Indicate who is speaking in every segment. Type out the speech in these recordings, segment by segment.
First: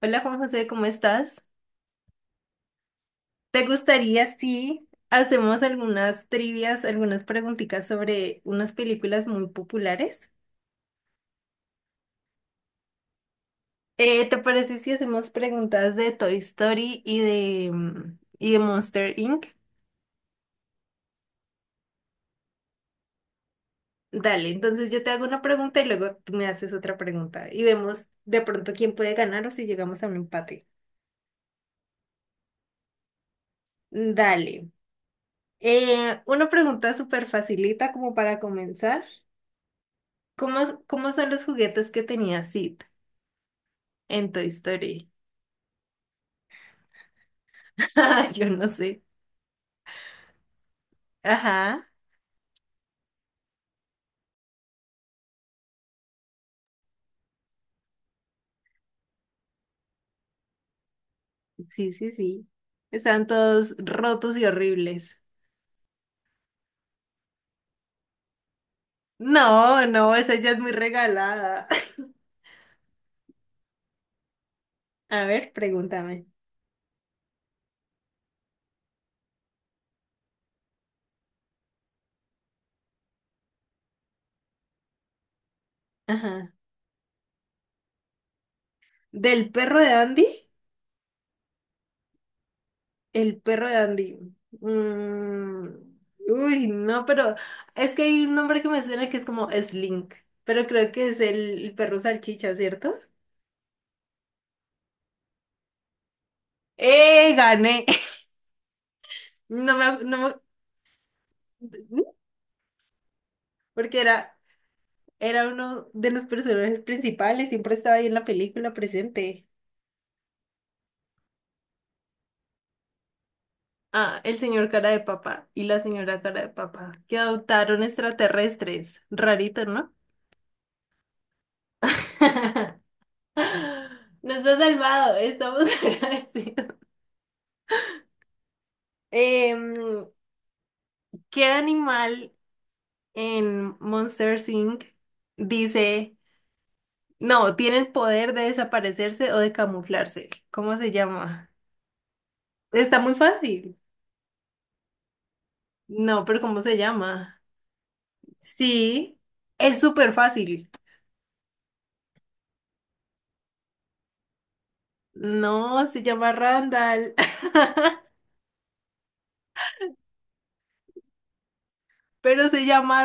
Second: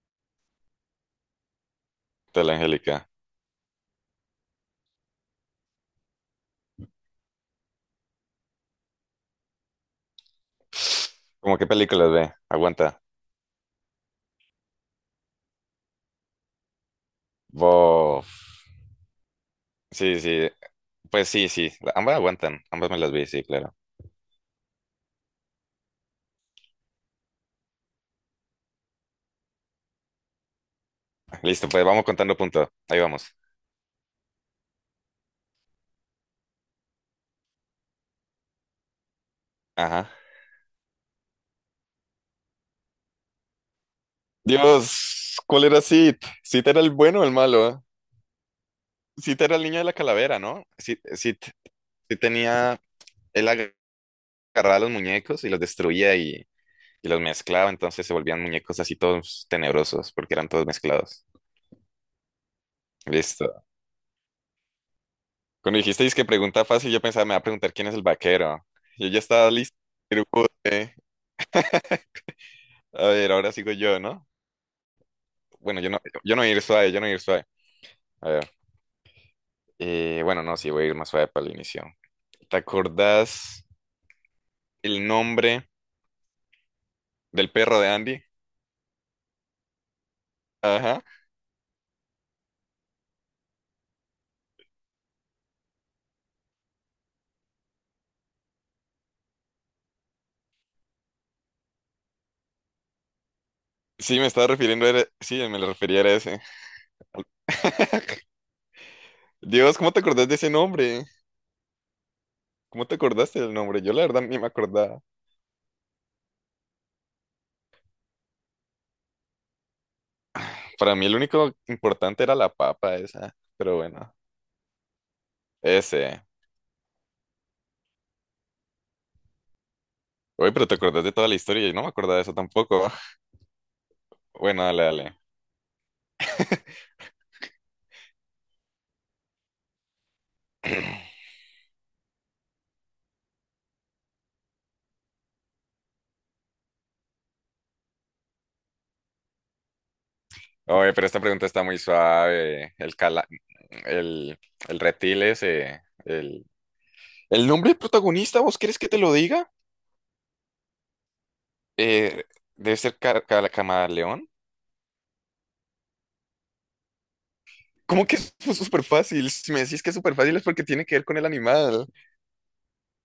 Speaker 1: Hola Juan José, ¿cómo estás?
Speaker 2: Tal Angélica.
Speaker 1: ¿Te gustaría si hacemos algunas trivias, algunas preguntitas sobre unas películas muy populares?
Speaker 2: ¿Cómo qué películas ve? Aguanta.
Speaker 1: ¿Te parece si hacemos preguntas de Toy Story y de
Speaker 2: Bof.
Speaker 1: y de Monster Inc?
Speaker 2: Sí, sí. Pues sí, sí. Ambas aguantan. Ambas me las vi, sí, claro.
Speaker 1: Dale, entonces yo te hago una pregunta y luego tú me haces otra pregunta y vemos de pronto quién puede ganar o si llegamos a un empate.
Speaker 2: Listo, pues vamos contando punto. Ahí vamos.
Speaker 1: Dale. Una pregunta súper facilita como para comenzar.
Speaker 2: Ajá.
Speaker 1: ¿Cómo son los juguetes que tenía Sid en Toy Story?
Speaker 2: Dios, ¿cuál era Sid? Sid era el bueno o el malo. ¿Eh?
Speaker 1: Yo no sé.
Speaker 2: Sid era el niño de la calavera, ¿no? Sid, Sid,
Speaker 1: Ajá,
Speaker 2: Sid tenía. Él agarraba los muñecos y los destruía y los mezclaba, entonces se volvían muñecos así todos tenebrosos porque eran todos mezclados.
Speaker 1: sí, sí, sí. Están
Speaker 2: Listo.
Speaker 1: todos rotos y horribles.
Speaker 2: Cuando dijisteis que pregunta fácil, yo pensaba, me va a preguntar quién es el vaquero. Yo ya estaba listo.
Speaker 1: No, no,
Speaker 2: Pero,
Speaker 1: esa ya es muy
Speaker 2: eh,
Speaker 1: regalada.
Speaker 2: a ver, ahora sigo yo, ¿no?
Speaker 1: A ver,
Speaker 2: Bueno, yo no,
Speaker 1: pregúntame.
Speaker 2: yo no voy a ir suave, yo no voy a ir suave. A ver. Bueno, no, sí, voy a ir más suave para el inicio. ¿Te acordás el nombre
Speaker 1: Ajá.
Speaker 2: del perro de Andy?
Speaker 1: ¿Del perro de Andy?
Speaker 2: Ajá.
Speaker 1: El perro de Andy. Mm, uy, no, pero es que hay un nombre que me suena que es como Slink, pero creo que es el perro salchicha, ¿cierto?
Speaker 2: Sí, me estaba refiriendo. Sí, me lo refería a ese.
Speaker 1: ¡Eh, gané! No
Speaker 2: Dios,
Speaker 1: me,
Speaker 2: ¿cómo te
Speaker 1: ac- no
Speaker 2: acordás
Speaker 1: me-
Speaker 2: de ese nombre?
Speaker 1: ¿Mm?
Speaker 2: ¿Cómo te acordaste del nombre? Yo
Speaker 1: Porque
Speaker 2: la verdad
Speaker 1: era,
Speaker 2: ni me acordaba.
Speaker 1: era uno de los personajes principales, siempre estaba ahí en la película presente.
Speaker 2: Para mí el único importante era la papa esa. Pero bueno,
Speaker 1: Ah, el señor cara de papa y la señora
Speaker 2: ese.
Speaker 1: cara de papa, que adoptaron extraterrestres. Rarito, ¿no?
Speaker 2: Oye, pero te acordás de toda la historia y no me acordaba de eso tampoco.
Speaker 1: Nos ha
Speaker 2: Bueno, dale,
Speaker 1: salvado,
Speaker 2: dale.
Speaker 1: estamos agradecidos. Em, ¿Qué animal en Monster Inc. dice, no, tiene el poder de desaparecerse o de camuflarse? ¿Cómo se
Speaker 2: Oye, pero esta pregunta
Speaker 1: llama?
Speaker 2: está muy suave.
Speaker 1: Está muy fácil.
Speaker 2: El, el reptil ese,
Speaker 1: No, pero
Speaker 2: el,
Speaker 1: ¿cómo se llama?
Speaker 2: el nombre del protagonista. ¿Vos querés que te lo
Speaker 1: Sí,
Speaker 2: diga?
Speaker 1: es súper fácil.
Speaker 2: Eh, Debe ser Camaleón.
Speaker 1: No, se llama Randall.
Speaker 2: ¿Cómo que es súper fácil? Si me decís que es súper fácil es porque tiene que ver con el animal.
Speaker 1: Pero se llama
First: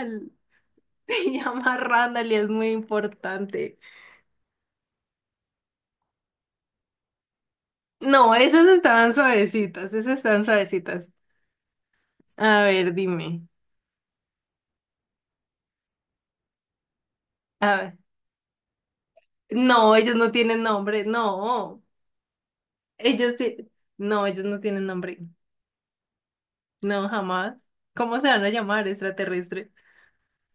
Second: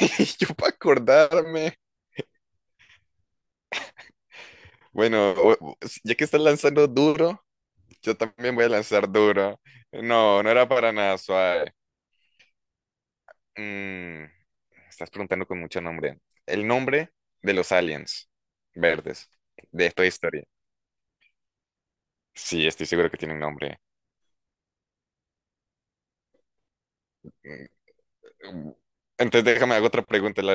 Speaker 2: Y yo para
Speaker 1: Se
Speaker 2: acordarme.
Speaker 1: llama Randall y es muy importante.
Speaker 2: Bueno, ya que estás lanzando duro, yo
Speaker 1: No,
Speaker 2: también voy
Speaker 1: esas
Speaker 2: a lanzar
Speaker 1: estaban
Speaker 2: duro.
Speaker 1: suavecitas, esas
Speaker 2: No,
Speaker 1: están
Speaker 2: no era para
Speaker 1: suavecitas.
Speaker 2: nada suave.
Speaker 1: A ver, dime.
Speaker 2: Mm, estás preguntando con mucho nombre. El nombre de los
Speaker 1: A ver.
Speaker 2: aliens verdes de
Speaker 1: No,
Speaker 2: esta
Speaker 1: ellos no
Speaker 2: historia.
Speaker 1: tienen nombre, no.
Speaker 2: Sí, estoy seguro que
Speaker 1: Ellos
Speaker 2: tienen
Speaker 1: ti-
Speaker 2: nombre.
Speaker 1: No, ellos no tienen nombre. No, jamás. ¿Cómo se van a
Speaker 2: Mm,
Speaker 1: llamar
Speaker 2: Entonces
Speaker 1: extraterrestres?
Speaker 2: déjame hago otra pregunta. La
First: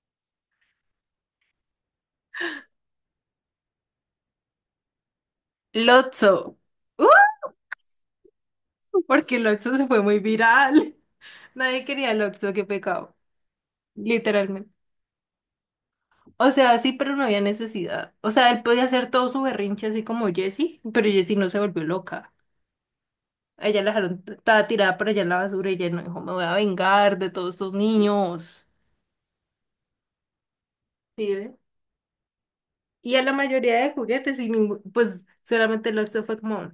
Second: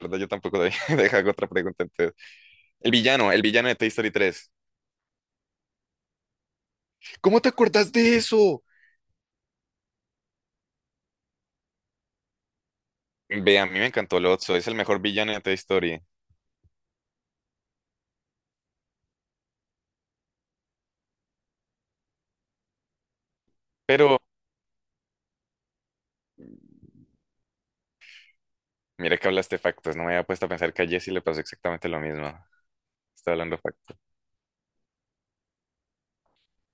Speaker 2: verdad yo tampoco doy. Deja hago otra pregunta entonces. El villano de Toy Story 3.
Speaker 1: Lotso. ¡Uh!
Speaker 2: ¿Cómo te acordás de eso?
Speaker 1: Porque Lotso se fue muy viral. Nadie quería Lotso, qué pecado.
Speaker 2: Ve, a mí me encantó Lotso, es
Speaker 1: Literalmente.
Speaker 2: el mejor villano de Toy Story.
Speaker 1: O sea, sí, pero no había necesidad. O sea, él podía hacer todo su berrinche así como Jessie, pero Jessie no se volvió loca. A ella la
Speaker 2: Pero
Speaker 1: dejaron, estaba tirada por allá en la basura y ella no dijo, me voy a vengar de todos estos niños.
Speaker 2: mira que hablaste factos, no me había puesto a pensar que a Jessie le
Speaker 1: ¿Sí
Speaker 2: pasó
Speaker 1: ve?
Speaker 2: exactamente lo mismo.
Speaker 1: Y a la
Speaker 2: Está hablando.
Speaker 1: mayoría de juguetes, y ningú- pues solamente lo hizo fue como,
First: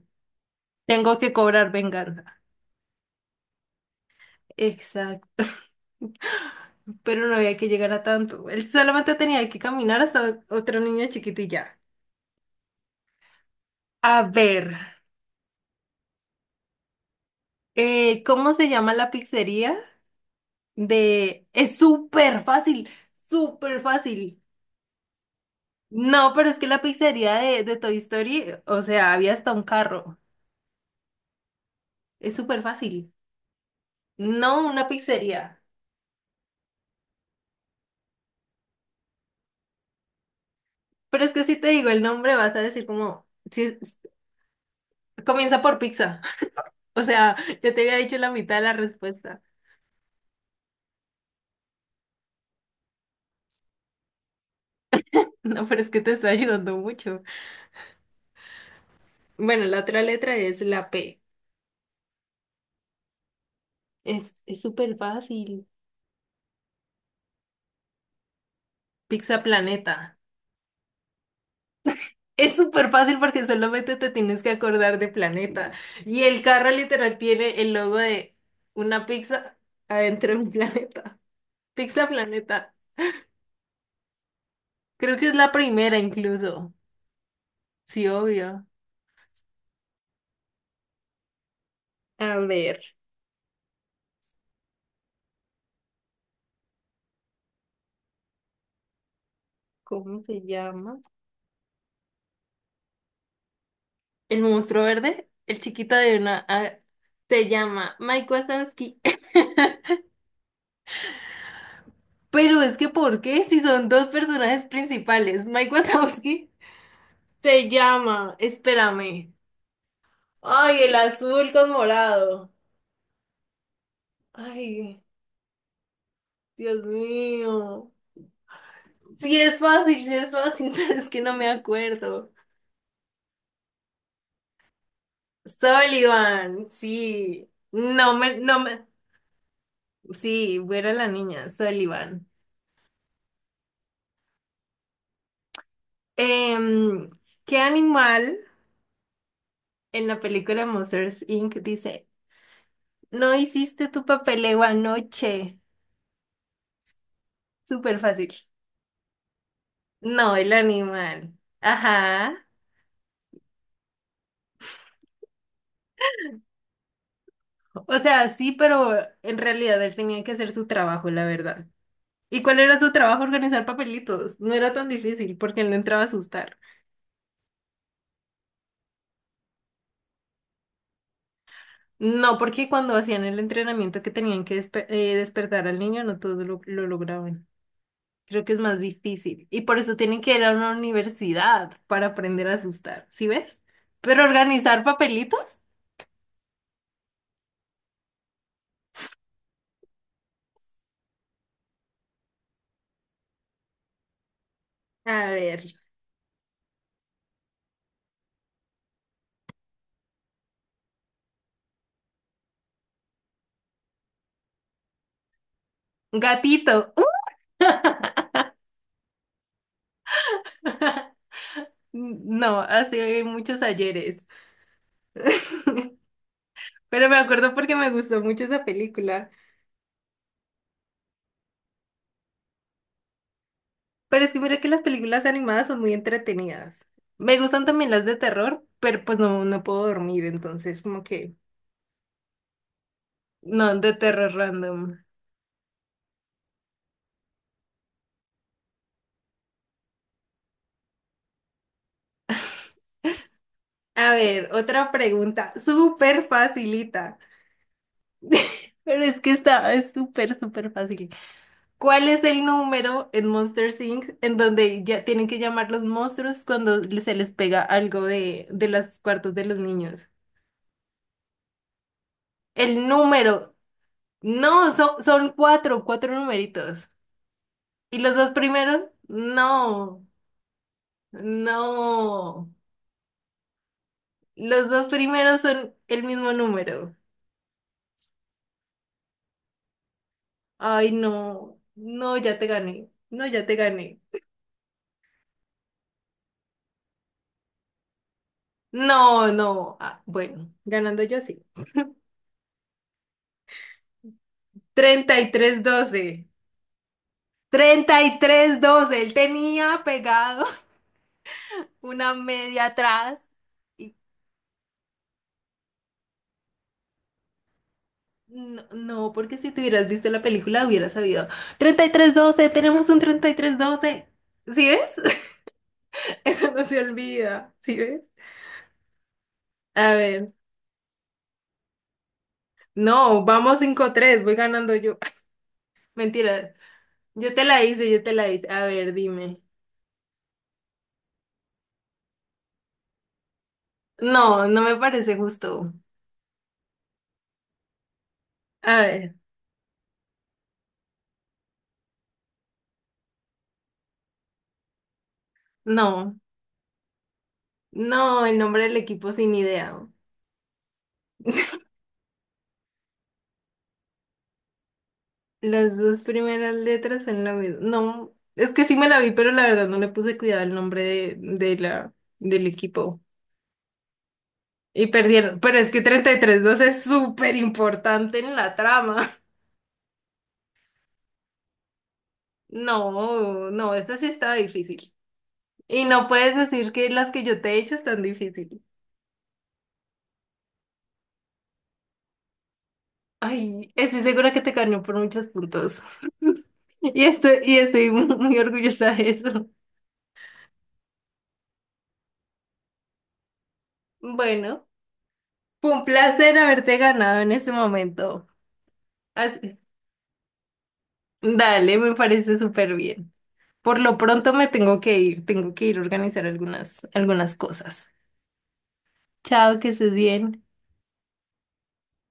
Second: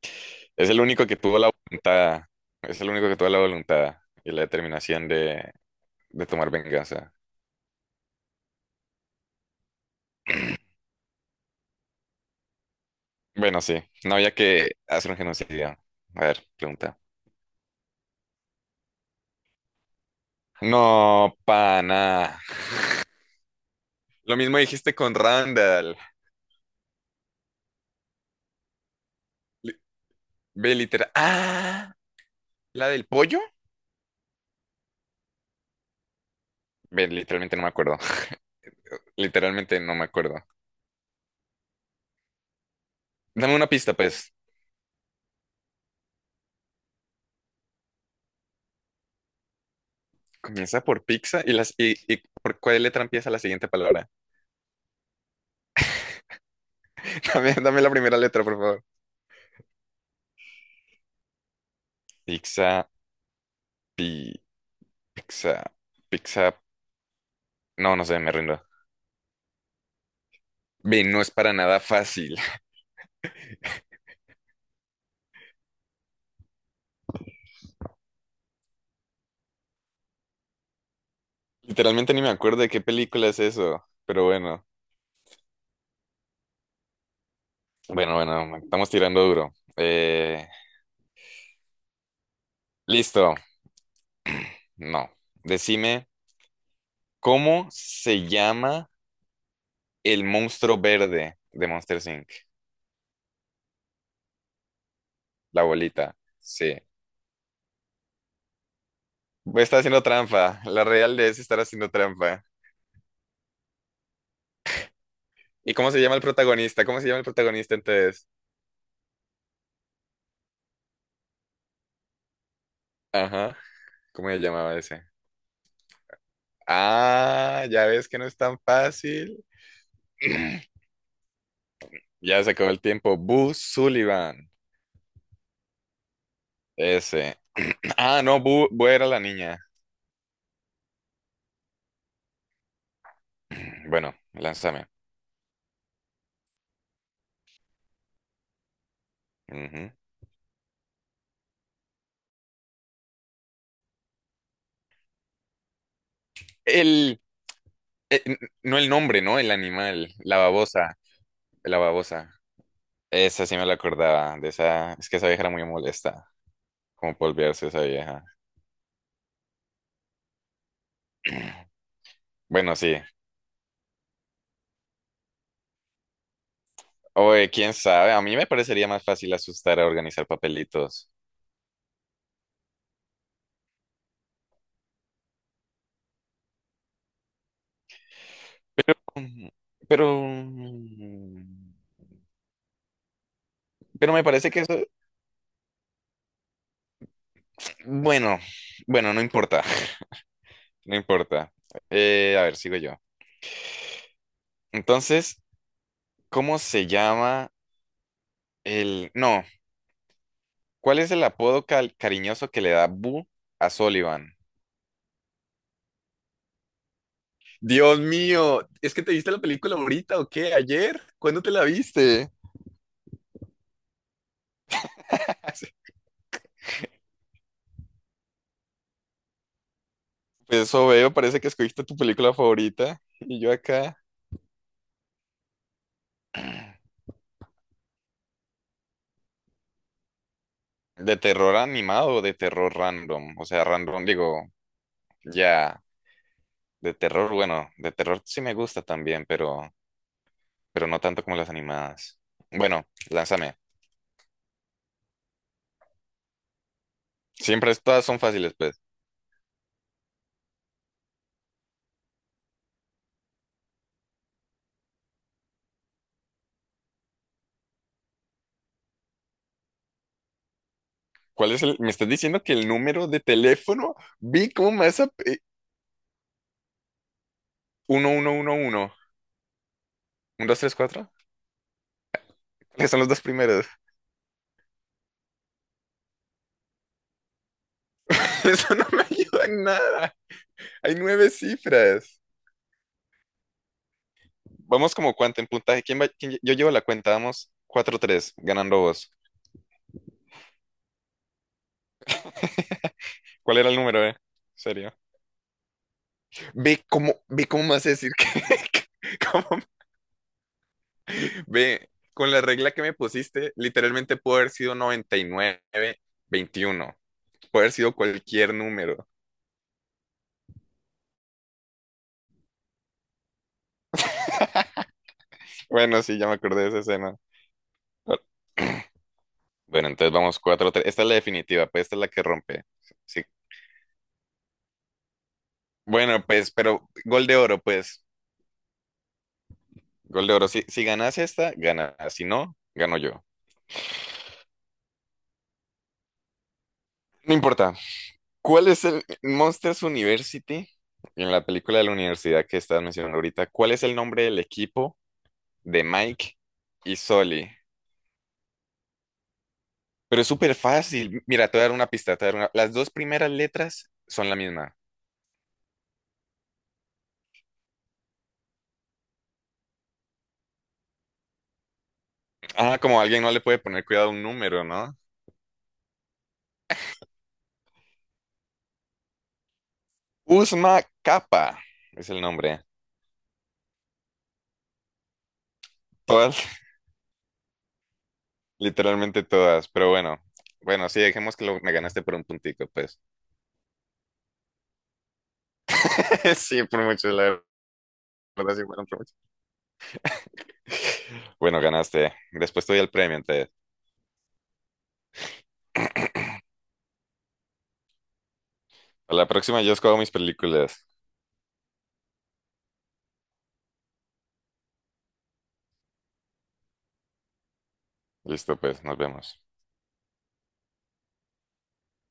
Speaker 2: Es el único que
Speaker 1: tengo que
Speaker 2: tuvo la
Speaker 1: cobrar
Speaker 2: voluntad,
Speaker 1: venganza.
Speaker 2: es el único que tuvo la voluntad y la determinación
Speaker 1: Exacto.
Speaker 2: de, de tomar venganza.
Speaker 1: Pero no había que llegar a tanto. Él solamente tenía que caminar hasta otro niño chiquito y ya.
Speaker 2: Bueno, sí, no
Speaker 1: A
Speaker 2: había
Speaker 1: ver,
Speaker 2: que hacer un genocidio. A ver, pregunta.
Speaker 1: ¿cómo se llama la pizzería?
Speaker 2: No,
Speaker 1: De, es
Speaker 2: pana.
Speaker 1: súper fácil, súper
Speaker 2: Lo
Speaker 1: fácil.
Speaker 2: mismo dijiste con Randall.
Speaker 1: No, pero es que la pizzería de Toy Story, o sea, había hasta un
Speaker 2: Li-
Speaker 1: carro.
Speaker 2: Ve, literal. Ah,
Speaker 1: Es súper
Speaker 2: la del
Speaker 1: fácil.
Speaker 2: pollo.
Speaker 1: No, una pizzería.
Speaker 2: Ve, literalmente no me acuerdo. Literalmente no me acuerdo.
Speaker 1: Pero es que si te digo el nombre, vas a decir como,
Speaker 2: Dame
Speaker 1: si
Speaker 2: una pista,
Speaker 1: es-
Speaker 2: pues.
Speaker 1: comienza por pizza. O sea, ya te había dicho la mitad de la respuesta.
Speaker 2: Comienza por pizza y las y por cuál letra empieza la siguiente palabra.
Speaker 1: No, pero es que te estoy ayudando mucho.
Speaker 2: Dame la primera letra, por favor.
Speaker 1: Bueno, la otra letra es la P.
Speaker 2: Pizza, pi.
Speaker 1: Es súper
Speaker 2: Pizza,
Speaker 1: fácil.
Speaker 2: pizza, no, no sé, me rindo.
Speaker 1: Pizza Planeta.
Speaker 2: Ve, no es para nada fácil.
Speaker 1: Es súper fácil porque solamente te tienes que acordar de planeta. Y el carro literal tiene el logo de una pizza adentro de un planeta. Pizza
Speaker 2: Literalmente ni me acuerdo de
Speaker 1: Planeta.
Speaker 2: qué película es eso, pero bueno,
Speaker 1: Creo que es la primera incluso. Sí,
Speaker 2: bueno, bueno,
Speaker 1: obvio.
Speaker 2: estamos tirando duro. Eh,
Speaker 1: A ver,
Speaker 2: listo, no. Decime, ¿cómo se llama
Speaker 1: ¿cómo
Speaker 2: el
Speaker 1: se
Speaker 2: monstruo
Speaker 1: llama?
Speaker 2: verde de Monster Inc?
Speaker 1: El monstruo verde, el
Speaker 2: La
Speaker 1: chiquito
Speaker 2: bolita,
Speaker 1: de una...
Speaker 2: sí.
Speaker 1: ah, se llama Mike Wazowski.
Speaker 2: Voy haciendo trampa, la real de es estar haciendo trampa.
Speaker 1: Pero es que, ¿por qué? Si son dos personajes principales. Mike
Speaker 2: ¿Y cómo se llama el
Speaker 1: Wazowski
Speaker 2: protagonista? ¿Cómo se llama el
Speaker 1: se
Speaker 2: protagonista entonces?
Speaker 1: llama... Espérame. Ay, el azul con morado.
Speaker 2: Ajá, ¿cómo se llamaba
Speaker 1: Ay,
Speaker 2: ese?
Speaker 1: Dios
Speaker 2: Ah, ya
Speaker 1: mío.
Speaker 2: ves que no es tan fácil.
Speaker 1: Sí es fácil, pero es que no me acuerdo.
Speaker 2: Ya se acabó el tiempo. Boo Sullivan.
Speaker 1: Sullivan,
Speaker 2: Ese.
Speaker 1: sí. No
Speaker 2: Ah,
Speaker 1: me,
Speaker 2: no,
Speaker 1: no
Speaker 2: Boo,
Speaker 1: me.
Speaker 2: Boo era la niña.
Speaker 1: Sí, buena la niña, Sullivan.
Speaker 2: Bueno, lánzame.
Speaker 1: Em, ¿Qué animal
Speaker 2: Ujú.
Speaker 1: en la película Monsters Inc. dice, no hiciste tu papeleo anoche?
Speaker 2: El,
Speaker 1: Súper
Speaker 2: eh,
Speaker 1: fácil.
Speaker 2: n- no el nombre, ¿no? El animal.
Speaker 1: No,
Speaker 2: La
Speaker 1: el
Speaker 2: babosa.
Speaker 1: animal.
Speaker 2: La babosa.
Speaker 1: Ajá.
Speaker 2: Esa sí me la acordaba. De esa, es que esa vieja era muy molesta. Como por olvidarse esa
Speaker 1: O
Speaker 2: vieja.
Speaker 1: sea, sí, pero en realidad él tenía que hacer su trabajo, la verdad. ¿Y cuál
Speaker 2: Bueno,
Speaker 1: era su
Speaker 2: sí.
Speaker 1: trabajo, organizar papelitos? No era tan difícil porque él no entraba a asustar.
Speaker 2: Oye, quién sabe. A mí me parecería más fácil asustar a organizar papelitos.
Speaker 1: No, porque cuando hacían el entrenamiento que tenían que despertar al niño, no todos lo lograban. Creo que es más difícil.
Speaker 2: Mm,
Speaker 1: Y por eso
Speaker 2: Pero.
Speaker 1: tienen que ir a una universidad para aprender a asustar. ¿Sí ves?
Speaker 2: Pero
Speaker 1: Pero
Speaker 2: me parece que eso.
Speaker 1: organizar papelitos.
Speaker 2: Bueno, bueno, no importa. No importa. A ver, sigo yo.
Speaker 1: A
Speaker 2: Entonces,
Speaker 1: ver.
Speaker 2: ¿cómo se llama el... No, ¿cuál es el apodo cariñoso que le da Boo a Sullivan?
Speaker 1: Gatito.
Speaker 2: Dios mío, ¿es que te viste la película ahorita o qué? ¿Ayer? ¿Cuándo te la viste?
Speaker 1: No, hace muchos ayeres. Pero me acuerdo porque me gustó mucho esa película.
Speaker 2: Pues eso veo, parece que escogiste tu película favorita. Y yo acá,
Speaker 1: Pero es que mira que las películas animadas son muy entretenidas. Me gustan también las de terror, pero pues no puedo dormir, entonces como
Speaker 2: de
Speaker 1: que
Speaker 2: terror animado o de terror random. O sea,
Speaker 1: no, de
Speaker 2: random,
Speaker 1: terror
Speaker 2: digo,
Speaker 1: random.
Speaker 2: ya, de terror, bueno, de terror sí me gusta también, pero no tanto como las animadas. Bueno, lánzame.
Speaker 1: A ver, otra pregunta, súper facilita.
Speaker 2: Siempre todas son fáciles, pues.
Speaker 1: Pero es que está, es súper, súper fácil. ¿Cuál es el número en Monster Inc. en donde ya tienen que llamar los monstruos cuando se les pega algo de los cuartos de los niños?
Speaker 2: ¿Cuál es el? Me estás diciendo que el
Speaker 1: El
Speaker 2: número de
Speaker 1: número.
Speaker 2: teléfono, vi cómo
Speaker 1: No,
Speaker 2: me vas
Speaker 1: son,
Speaker 2: a
Speaker 1: son
Speaker 2: pe-
Speaker 1: cuatro, cuatro numeritos. Y
Speaker 2: Uno
Speaker 1: los dos primeros,
Speaker 2: 1,
Speaker 1: no,
Speaker 2: 2 3 cuatro.
Speaker 1: no.
Speaker 2: ¿Cuáles son los dos primeros?
Speaker 1: Los dos primeros son el mismo número.
Speaker 2: Eso no me ayuda en nada.
Speaker 1: Ay,
Speaker 2: Hay nueve
Speaker 1: no, no,
Speaker 2: cifras.
Speaker 1: ya te gané. No, ya te gané.
Speaker 2: Vamos como cuánto en puntaje. ¿Quién va? Yo llevo la cuenta, vamos 4-3 ganando vos.
Speaker 1: No, no. Ah, bueno, ganando yo sí.
Speaker 2: ¿Cuál era el número, eh? Serio.
Speaker 1: 33-12,
Speaker 2: Ve cómo me vas a
Speaker 1: treinta
Speaker 2: decir
Speaker 1: y
Speaker 2: que,
Speaker 1: tres
Speaker 2: que-
Speaker 1: doce. Él
Speaker 2: cómo,
Speaker 1: tenía pegado
Speaker 2: ve,
Speaker 1: una
Speaker 2: con la
Speaker 1: media
Speaker 2: regla que me
Speaker 1: atrás.
Speaker 2: pusiste,
Speaker 1: Y
Speaker 2: literalmente pudo haber sido 9921. Puede haber sido cualquier
Speaker 1: no,
Speaker 2: número.
Speaker 1: no, porque si te hubieras visto la película hubieras sabido. 33-12, tenemos un 33-12. ¿Sí ves?
Speaker 2: Bueno, sí, ya me
Speaker 1: Eso
Speaker 2: acordé
Speaker 1: no
Speaker 2: de esa
Speaker 1: se
Speaker 2: escena.
Speaker 1: olvida, ¿sí ves?
Speaker 2: Ah, bueno,
Speaker 1: A
Speaker 2: entonces
Speaker 1: ver,
Speaker 2: vamos 4-3. Esta es la definitiva, pues esta es la que rompe. Sí.
Speaker 1: no, vamos 5-3, voy ganando yo.
Speaker 2: Bueno, pues,
Speaker 1: Mentira,
Speaker 2: pero gol
Speaker 1: yo
Speaker 2: de
Speaker 1: te
Speaker 2: oro,
Speaker 1: la hice,
Speaker 2: pues.
Speaker 1: yo te la hice. A ver, dime.
Speaker 2: Gol de oro. Si ganas esta, gana. Si no, gano yo.
Speaker 1: No, no me parece justo.
Speaker 2: No importa. ¿Cuál
Speaker 1: A
Speaker 2: es el
Speaker 1: ver,
Speaker 2: Monsters University? En la película de la universidad que estás mencionando ahorita, ¿cuál es el nombre del equipo de
Speaker 1: no,
Speaker 2: Mike y Sully?
Speaker 1: no, el nombre del equipo sin idea.
Speaker 2: Pero es súper fácil. Mira, te voy a dar una pista, te voy a dar una- Las dos primeras letras son la misma.
Speaker 1: Las dos primeras letras son lo mismo. No, es que sí me la vi, pero la verdad no le puse cuidado al nombre de la, del
Speaker 2: Ah,
Speaker 1: equipo.
Speaker 2: como alguien no le puede poner cuidado a un número,
Speaker 1: Y
Speaker 2: ¿no?
Speaker 1: perdieron, pero es que 33-2 es súper importante en la trama.
Speaker 2: Uzma Capa es el nombre.
Speaker 1: No, no, esta sí estaba difícil. Y no puedes
Speaker 2: Todas,
Speaker 1: decir que las que yo te he hecho están difíciles.
Speaker 2: literalmente todas, pero bueno. Bueno, sí, dejemos que me ganaste por un puntico, pues.
Speaker 1: Ay, estoy segura que te ganó por muchos puntos.
Speaker 2: Sí, por
Speaker 1: Y
Speaker 2: mucho,
Speaker 1: estoy,
Speaker 2: la
Speaker 1: y estoy muy
Speaker 2: verdad, sí, fueron
Speaker 1: orgullosa
Speaker 2: por
Speaker 1: de
Speaker 2: mucho.
Speaker 1: eso.
Speaker 2: Bueno, ganaste. Después te doy el premio, entonces.
Speaker 1: Bueno, fue un placer haberte ganado en este momento.
Speaker 2: A la
Speaker 1: Así-
Speaker 2: próxima yo escojo mis películas.
Speaker 1: dale, me parece súper bien. Por lo pronto me tengo que ir a organizar algunas, algunas cosas.
Speaker 2: Listo, pues, nos vemos.
Speaker 1: Chao, que estés bien.